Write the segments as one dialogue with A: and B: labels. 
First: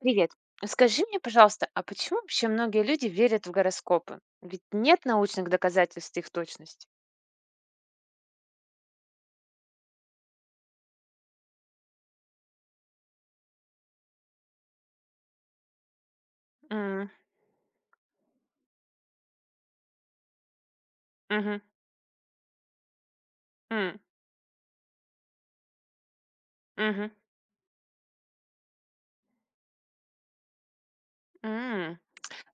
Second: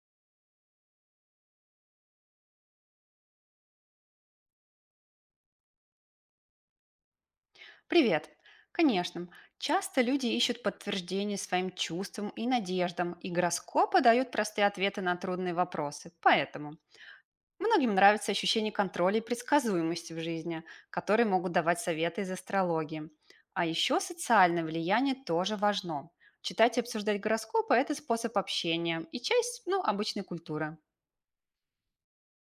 A: Привет. Скажи мне, пожалуйста, а почему вообще многие люди верят в гороскопы? Ведь нет научных доказательств их точности.
B: Привет! Конечно, часто люди ищут подтверждение своим чувствам и надеждам, и гороскопы дают простые ответы на трудные вопросы. Поэтому
A: М,
B: многим нравится ощущение контроля и предсказуемости в жизни, которые могут
A: мгм,
B: давать советы из астрологии. А
A: м,
B: еще социальное влияние тоже важно. Читать и
A: мгм,
B: обсуждать гороскопы– это способ общения и часть обычной культуры.
A: м.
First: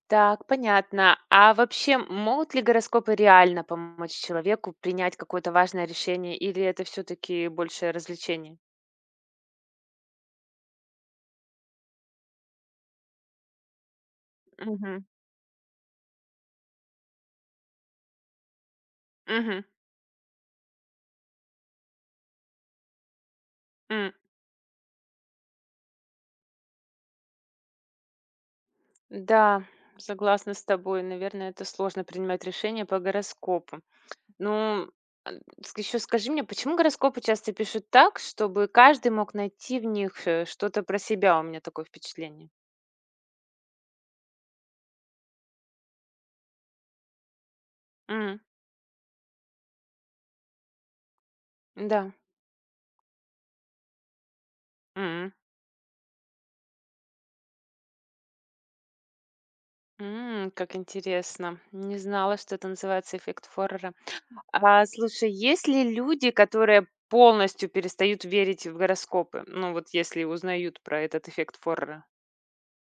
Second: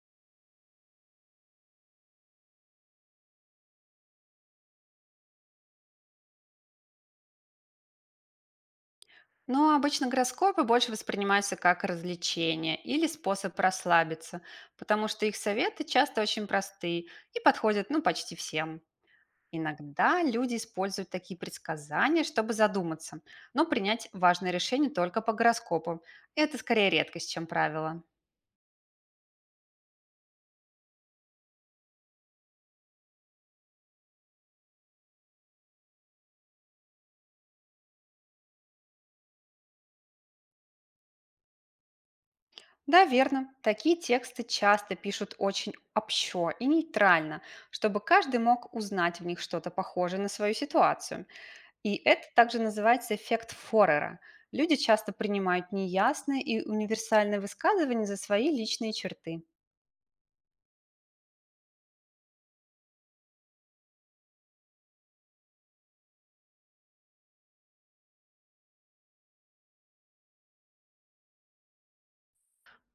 A: Так, понятно. А вообще, могут ли гороскопы реально помочь человеку принять какое-то важное решение, или это все-таки больше развлечение?
B: Но обычно гороскопы больше воспринимаются как развлечение или способ расслабиться,
A: Мгм,
B: потому что их советы часто очень простые и подходят почти всем.
A: мгм,
B: Иногда люди используют такие предсказания, чтобы задуматься, но принять
A: м.
B: важное решение только по гороскопу. Это скорее редкость, чем правило.
A: Да, согласна с тобой. Наверное, это сложно принимать решение по гороскопу. Ну, а, еще скажи мне, почему гороскопы часто пишут так, чтобы каждый мог найти в них, что-то про себя? У меня такое впечатление.
B: Да, верно. Такие тексты часто пишут очень общо и нейтрально, чтобы
A: М,
B: каждый мог узнать в них что-то похожее на свою ситуацию. И
A: да.
B: это также называется эффект Форера. Люди часто
A: М,
B: принимают неясные и универсальные высказывания за свои личные черты.
A: м, как интересно. Не знала, что это называется эффект Форрера. А слушай, есть ли люди, которые полностью перестают верить в гороскопы? Ну, вот если узнают про этот эффект Форрера.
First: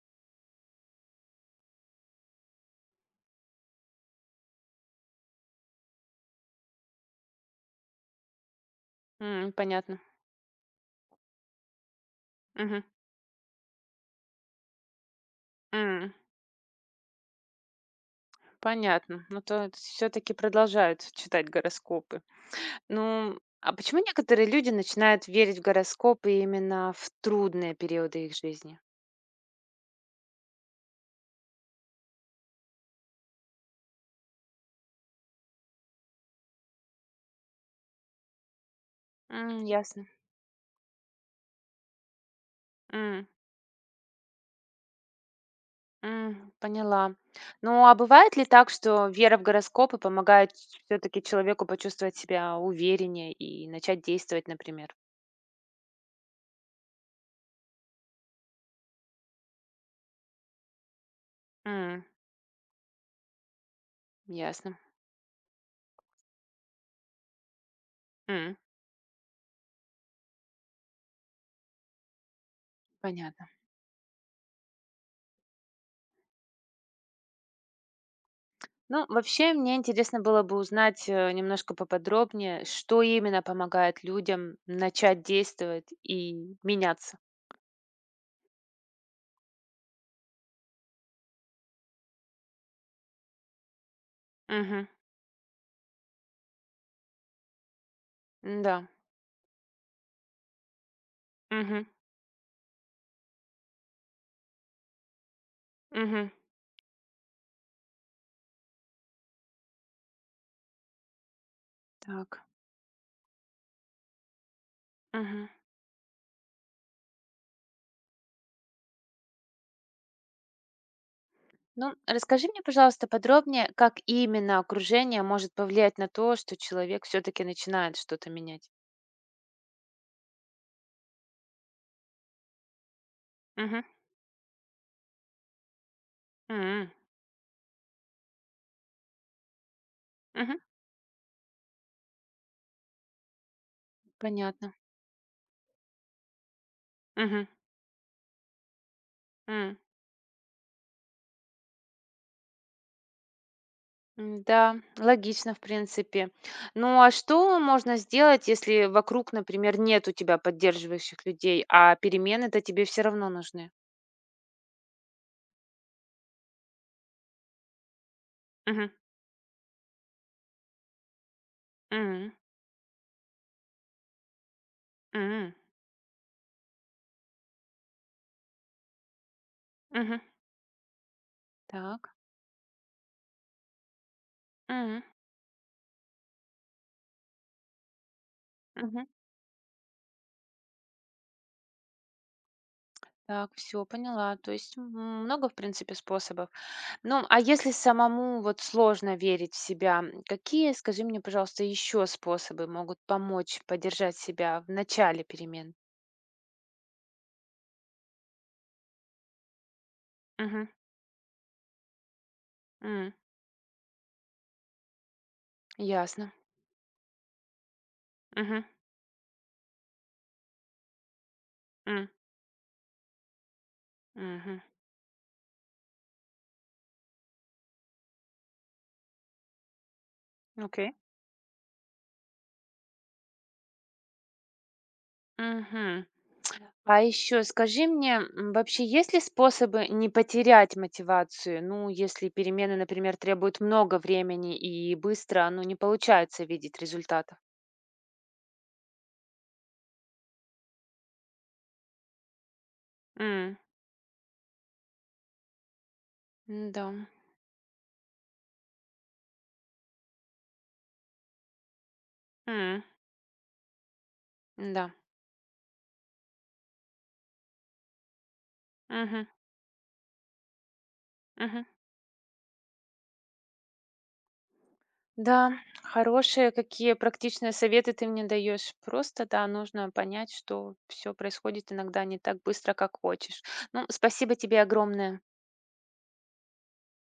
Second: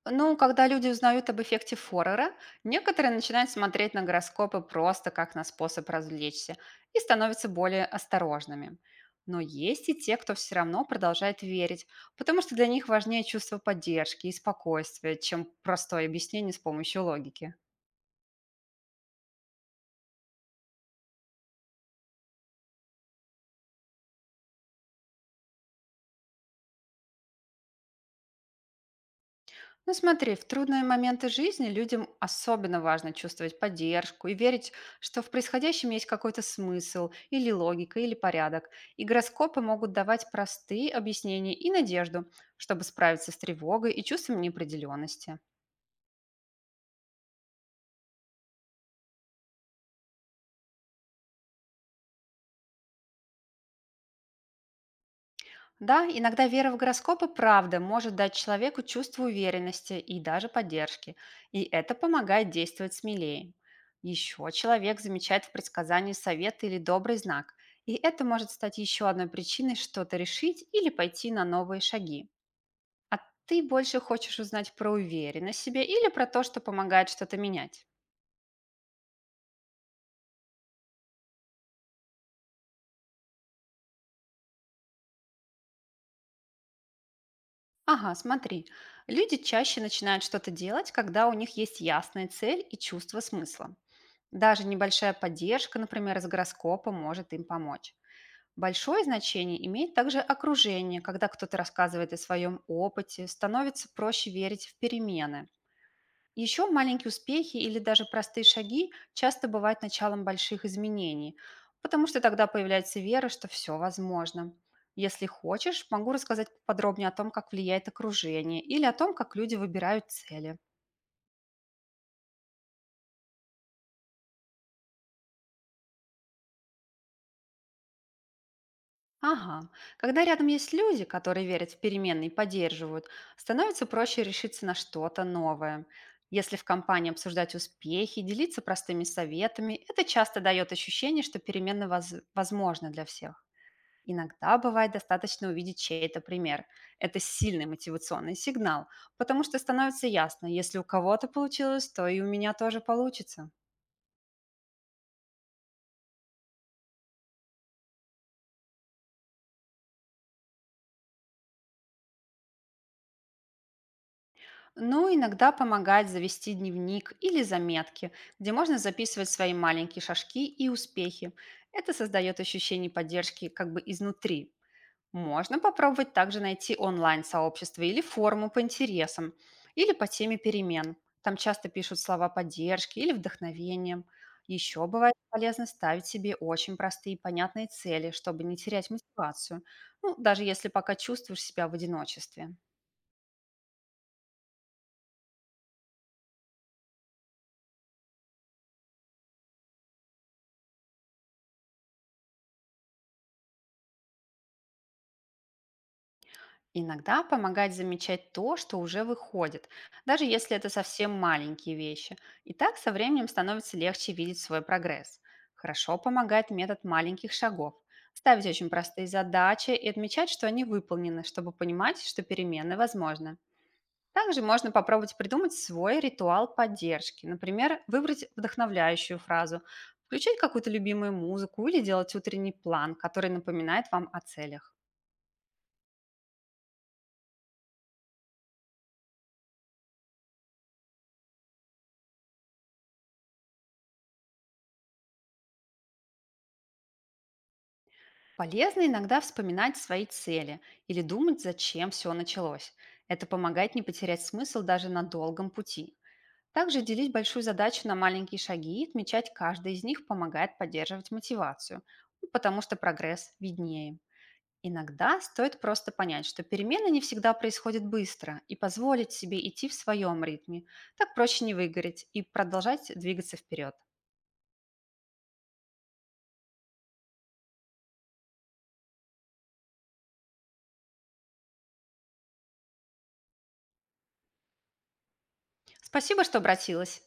B: Но когда люди узнают об эффекте Форера, некоторые начинают смотреть на гороскопы просто как на способ развлечься и становятся более осторожными. Но
A: М,
B: есть и
A: понятно.
B: те, кто все равно продолжает верить, потому что для
A: Мгм.
B: них важнее чувство поддержки и спокойствия, чем простое
A: М,
B: объяснение с помощью логики.
A: понятно. Но то все-таки продолжают читать гороскопы. Ну, а почему некоторые люди начинают верить в гороскопы именно в трудные периоды их жизни?
B: Ну смотри, в трудные моменты жизни людям особенно важно чувствовать поддержку и верить, что в происходящем есть какой-то смысл или логика, или порядок. И гороскопы
A: М,
B: могут
A: ясно.
B: давать простые объяснения и надежду, чтобы
A: М,
B: справиться с тревогой и чувством неопределенности.
A: м, поняла. Ну, а бывает ли так, что вера в гороскопы помогает все-таки человеку почувствовать себя увереннее и начать действовать, например?
B: Да, иногда вера в гороскопы правда может дать человеку чувство уверенности и даже поддержки, и это
A: М,
B: помогает действовать смелее. Еще
A: ясно.
B: человек замечает в предсказании совет или добрый знак, и это может
A: М,
B: стать еще одной причиной что-то решить или пойти на новые шаги. А
A: понятно.
B: ты больше хочешь узнать про уверенность в себе или про то, что помогает что-то менять?
A: Ну, вообще, мне интересно было бы узнать немножко поподробнее, что именно помогает людям начать действовать и меняться.
B: Ага, смотри, люди чаще начинают что-то делать, когда у них есть ясная цель и чувство смысла. Даже
A: Угу.
B: небольшая поддержка, например, из гороскопа, может им помочь.
A: Да.
B: Большое значение имеет также окружение, когда кто-то рассказывает о своем опыте, становится проще верить в перемены.
A: Мгм.
B: Еще маленькие успехи или даже простые шаги часто бывают началом больших изменений, потому что
A: Так.
B: тогда появляется вера, что все возможно. Если
A: Мгм.
B: хочешь, могу рассказать подробнее о том, как влияет окружение или о том, как люди выбирают цели.
A: Ну, расскажи мне, пожалуйста, подробнее, как именно окружение может повлиять на то, что человек все-таки начинает что-то менять.
B: Ага. Когда рядом есть люди, которые верят в перемены и поддерживают,
A: Мгм.
B: становится проще решиться на что-то новое. Если в
A: М,
B: компании обсуждать успехи, делиться простыми советами, это часто
A: мгм.
B: дает ощущение, что перемены возможны для всех. Иногда
A: Понятно.
B: бывает достаточно увидеть чей-то пример. Это
A: Мгм.
B: сильный мотивационный сигнал, потому что
A: М.
B: становится ясно, если у кого-то получилось, то и у меня тоже получится.
A: М, да, логично, в принципе. Ну, а что можно сделать, если вокруг, например, нет у тебя поддерживающих людей, а перемены-то тебе все равно нужны?
B: Ну, иногда помогает завести дневник или заметки, где можно
A: Мгм.
B: записывать свои маленькие шажки и успехи. Это
A: М,
B: создает ощущение поддержки как бы изнутри.
A: м,
B: Можно попробовать также найти онлайн-сообщество или форумы по интересам, или по
A: мгм.
B: теме перемен. Там часто пишут
A: Так.
B: слова поддержки или вдохновения. Еще
A: М,
B: бывает полезно ставить себе очень простые и понятные цели, чтобы не терять
A: мгм.
B: мотивацию, ну, даже если пока чувствуешь себя в одиночестве.
A: Так, все, поняла. То есть, много, в принципе, способов. Ну, а если самому вот сложно верить в себя, какие, скажи мне, пожалуйста, еще способы могут помочь поддержать себя в начале перемен?
B: Иногда помогает замечать то, что уже выходит, даже если
A: Мгм.
B: это совсем маленькие вещи. И так со
A: М.
B: временем становится легче видеть свой прогресс. Хорошо
A: Ясно.
B: помогает метод маленьких шагов. Ставить
A: Мгм.
B: очень простые задачи и отмечать, что они выполнены, чтобы понимать,
A: М.
B: что перемены возможны. Также
A: Мгм.
B: можно попробовать придумать свой ритуал поддержки. Например, выбрать вдохновляющую фразу, включать какую-то
A: Окей.
B: любимую музыку или делать утренний план, который напоминает вам о целях.
A: Мгм. А еще скажи мне, вообще есть ли способы не потерять мотивацию? Ну, если перемены, например, требуют много времени и быстро, ну, не получается видеть результатов.
B: Полезно иногда вспоминать свои цели или думать, зачем все началось. Это
A: М.
B: помогает не потерять смысл даже на долгом пути. Также
A: М-да.
B: делить большую задачу на маленькие шаги и отмечать каждый из них помогает поддерживать мотивацию, ну, потому что
A: М,
B: прогресс виднее.
A: да.
B: Иногда стоит просто понять, что перемены не всегда происходят быстро, и позволить
A: Мгм,
B: себе идти в своем ритме. Так проще не
A: мгм.
B: выгореть и продолжать двигаться вперед.
A: Да, хорошие какие практичные советы ты мне даешь. Просто, да, нужно понять, что все происходит иногда не так быстро, как хочешь. Ну, спасибо тебе огромное.
B: Спасибо, что обратилась.